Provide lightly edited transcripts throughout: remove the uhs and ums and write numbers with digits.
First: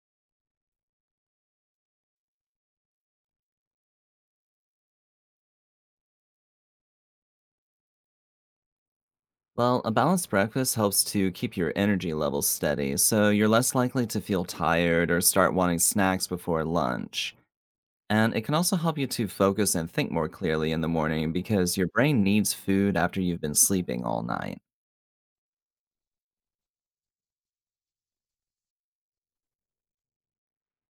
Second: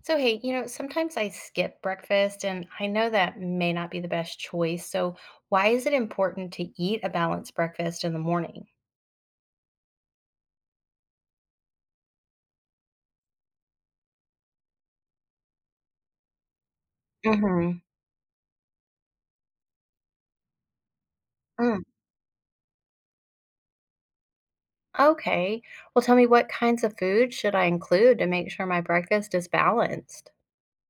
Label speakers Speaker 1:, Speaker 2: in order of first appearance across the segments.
Speaker 1: So, hey, sometimes I skip breakfast, and I know that may not be the best choice. So, why is it important to eat a balanced breakfast in the morning?
Speaker 2: Well, a balanced breakfast helps to keep your energy levels steady, so you're less likely to feel tired or start wanting snacks before lunch.
Speaker 1: Hmm.
Speaker 2: And it can also help you to focus and think more clearly in the morning because
Speaker 1: Mm,
Speaker 2: your brain needs food after you've been sleeping all night.
Speaker 1: okay. Well, tell me what kinds of food should I include to make sure my breakfast is balanced?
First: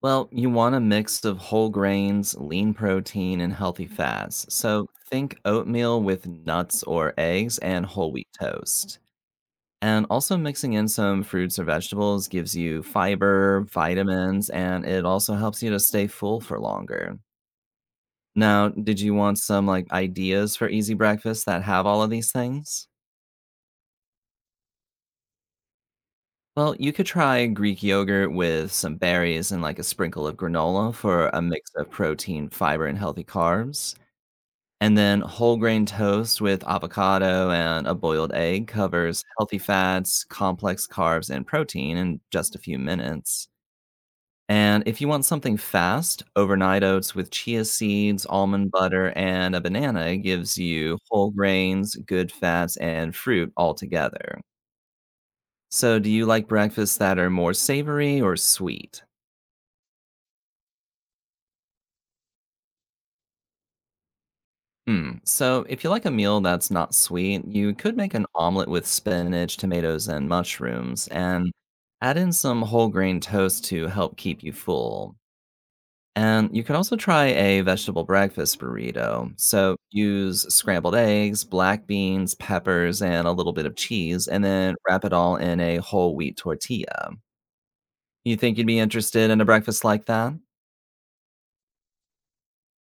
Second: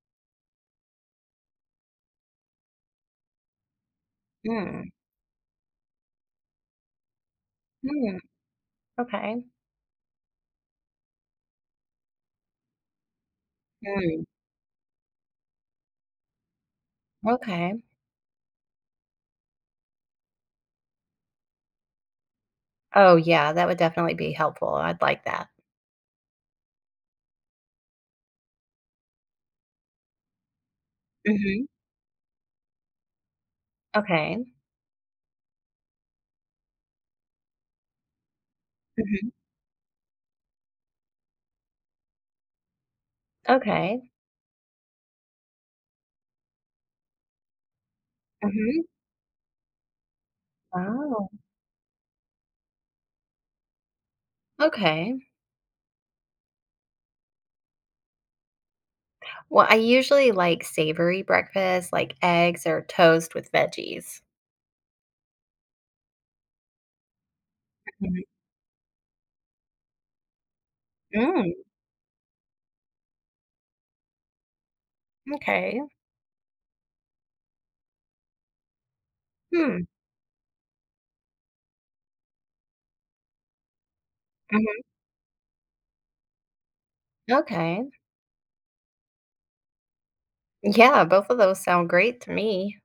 Speaker 2: Well, you want a mix of whole grains, lean protein, and healthy fats. So
Speaker 1: Mm.
Speaker 2: think oatmeal with nuts or eggs and whole
Speaker 1: Mm.
Speaker 2: wheat toast.
Speaker 1: Okay.
Speaker 2: And also mixing in some fruits or vegetables gives you fiber,
Speaker 1: Mm.
Speaker 2: vitamins, and it also helps you to stay full for longer.
Speaker 1: Okay.
Speaker 2: Now, did you want some like ideas for easy breakfasts that have all of these things?
Speaker 1: Oh, yeah, that would definitely be helpful. I'd like that.
Speaker 2: Well, you could try Greek yogurt with some berries and like a sprinkle of granola for a
Speaker 1: Hmm.
Speaker 2: mix of protein, fiber, and healthy carbs.
Speaker 1: Okay.
Speaker 2: And then whole grain toast with avocado and a boiled egg covers
Speaker 1: Hmm.
Speaker 2: healthy fats, complex carbs, and protein in just a few minutes.
Speaker 1: Okay.
Speaker 2: And if you want something fast, overnight oats with chia seeds, almond
Speaker 1: Hmm.
Speaker 2: butter, and a banana gives you
Speaker 1: Oh,
Speaker 2: whole grains, good fats, and fruit all together.
Speaker 1: okay.
Speaker 2: So, do you like breakfasts that are more savory or sweet?
Speaker 1: Well, I usually like savory breakfast, like eggs or toast with veggies.
Speaker 2: Hmm. So, if you like a meal that's not sweet, you could make
Speaker 1: Mhm.
Speaker 2: an omelet with spinach, tomatoes, and mushrooms, and
Speaker 1: Mm,
Speaker 2: add in some whole grain toast to help keep you full.
Speaker 1: okay.
Speaker 2: And you can also try a vegetable breakfast burrito. So
Speaker 1: Hmm,
Speaker 2: use scrambled eggs, black beans, peppers, and a little bit of cheese, and then
Speaker 1: mhm,
Speaker 2: wrap it all in a whole wheat tortilla.
Speaker 1: okay.
Speaker 2: You think you'd be interested in a breakfast like that?
Speaker 1: Yeah, both of those sound great to me.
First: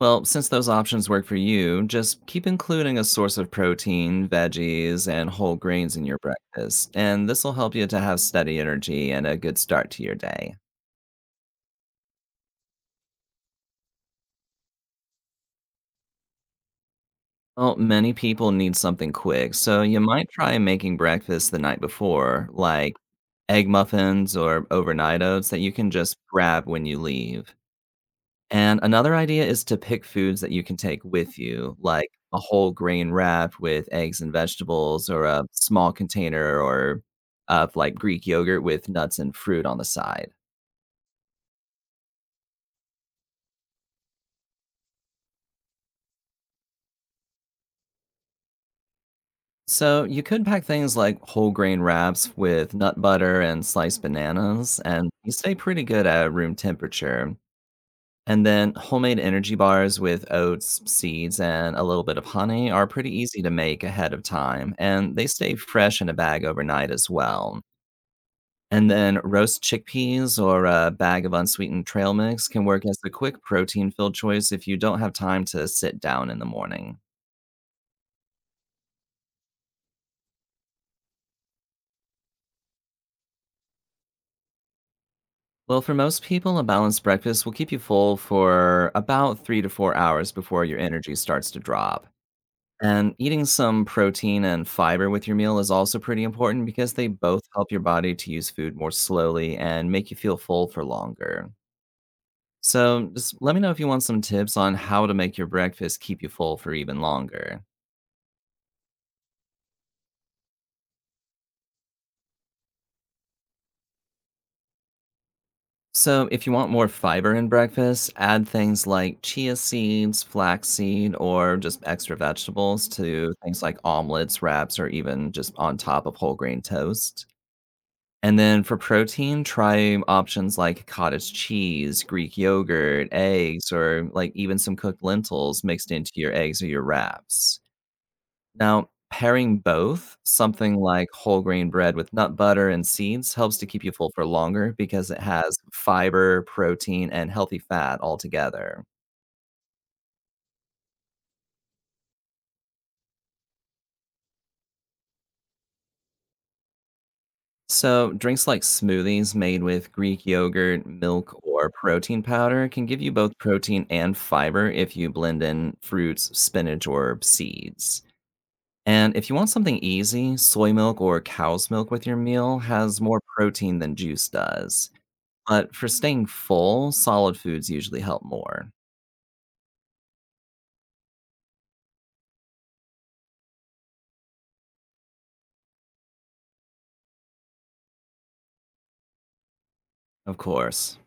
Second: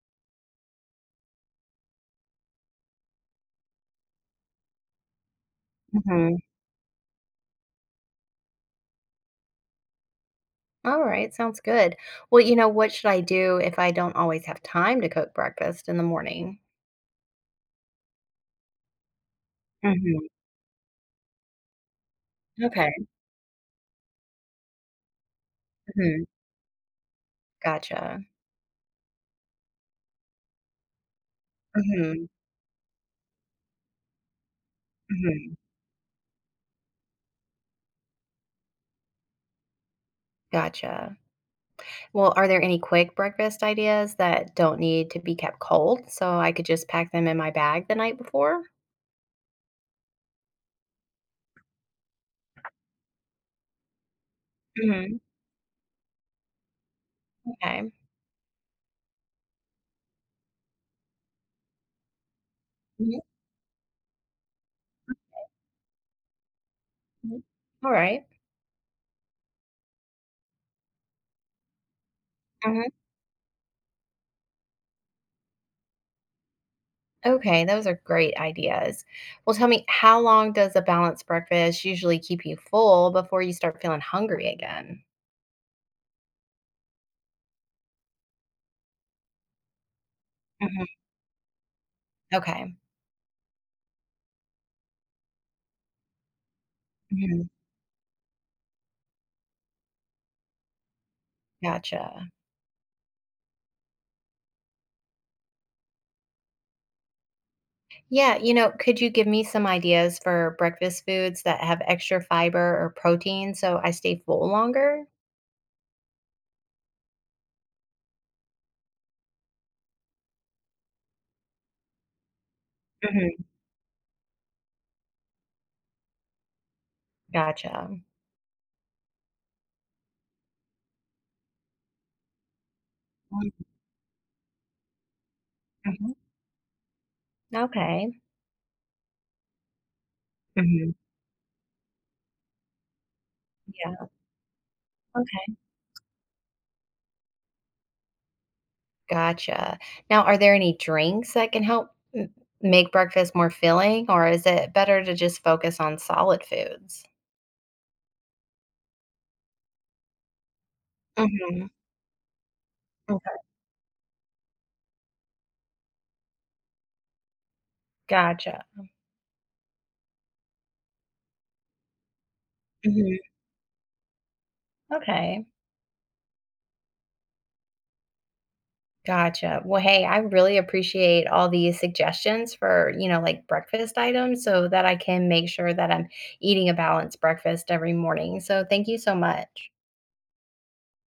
Speaker 2: Well, since those options work for you, just keep including a source of protein, veggies, and whole grains in your
Speaker 1: Mhm.
Speaker 2: breakfast, and this will help you to have steady energy and a good start to your day.
Speaker 1: All right, sounds good. Well, what should I do if I don't always have time to cook breakfast in the morning?
Speaker 2: Well, many people need something quick, so you
Speaker 1: Mhm,
Speaker 2: might try making breakfast the night before,
Speaker 1: okay,
Speaker 2: like egg muffins or overnight oats that you can just
Speaker 1: mhm,
Speaker 2: grab when you leave.
Speaker 1: gotcha.
Speaker 2: And another idea is to pick foods that you can take with you, like
Speaker 1: Mhm,
Speaker 2: a whole grain wrap with eggs and vegetables, or a
Speaker 1: mhm,
Speaker 2: small container or of like Greek yogurt with nuts and fruit on the side.
Speaker 1: gotcha. Well, are there any quick breakfast ideas that don't need to be kept cold, so I could just pack them in my bag the night before?
Speaker 2: So you could pack things like whole grain wraps with nut butter and sliced bananas, and
Speaker 1: Mhm,
Speaker 2: you stay pretty good at room temperature.
Speaker 1: okay.
Speaker 2: And then homemade energy bars with oats, seeds, and a little bit of honey are pretty
Speaker 1: Mhm,
Speaker 2: easy to make ahead of time, and they stay fresh in a bag overnight as
Speaker 1: mhm.
Speaker 2: well.
Speaker 1: Alright.
Speaker 2: And then roast chickpeas or a bag of unsweetened trail mix can work
Speaker 1: Uh-huh.
Speaker 2: as a quick protein filled choice if you don't have time to sit down in the morning.
Speaker 1: Okay, those are great ideas. Well, tell me, how long does a balanced breakfast usually keep you full before you start feeling hungry again?
Speaker 2: Well, for most people, a balanced breakfast will keep you full for about 3 to 4 hours before your
Speaker 1: Mhm.
Speaker 2: energy starts to drop.
Speaker 1: Okay.
Speaker 2: And eating some protein and fiber with your meal is also pretty important because they both
Speaker 1: Mhm.
Speaker 2: help your body to use food more slowly and make you feel full for longer.
Speaker 1: Gotcha.
Speaker 2: So, just let me know if you want some tips on how to make your breakfast keep you full for even longer.
Speaker 1: Yeah, could you give me some ideas for breakfast foods that have extra fiber or protein so I stay full longer?
Speaker 2: So, if you want more fiber in breakfast, add things like chia seeds, flaxseed, or just extra vegetables to
Speaker 1: Mhm.
Speaker 2: things like omelets, wraps, or even just on top of whole grain toast.
Speaker 1: Gotcha.
Speaker 2: And then for protein, try options like cottage cheese, Greek yogurt, eggs, or like even some cooked lentils mixed into
Speaker 1: Mhm.
Speaker 2: your eggs or your wraps.
Speaker 1: Okay.
Speaker 2: Now, pairing both, something
Speaker 1: Mhm.
Speaker 2: like whole grain bread with nut butter and seeds helps to keep you
Speaker 1: Yeah.
Speaker 2: full for longer because it
Speaker 1: Okay.
Speaker 2: has fiber, protein, and healthy fat all together.
Speaker 1: Gotcha. Now, are there any drinks that can help m make breakfast more filling, or is it better to just focus on solid foods?
Speaker 2: So, drinks like smoothies made with Greek yogurt, milk,
Speaker 1: Mhm.
Speaker 2: or protein powder can give you both
Speaker 1: Okay.
Speaker 2: protein and fiber if you blend in fruits, spinach, or seeds.
Speaker 1: Gotcha.
Speaker 2: And if you want something easy, soy milk or cow's milk with your meal has
Speaker 1: Mhm.
Speaker 2: more protein than juice does.
Speaker 1: Okay.
Speaker 2: But for staying full, solid foods usually help more,
Speaker 1: Gotcha. Well, hey, I really appreciate all these suggestions for, like breakfast items so that I can make sure that I'm eating a balanced breakfast every morning. So thank you so much.
Speaker 2: of course.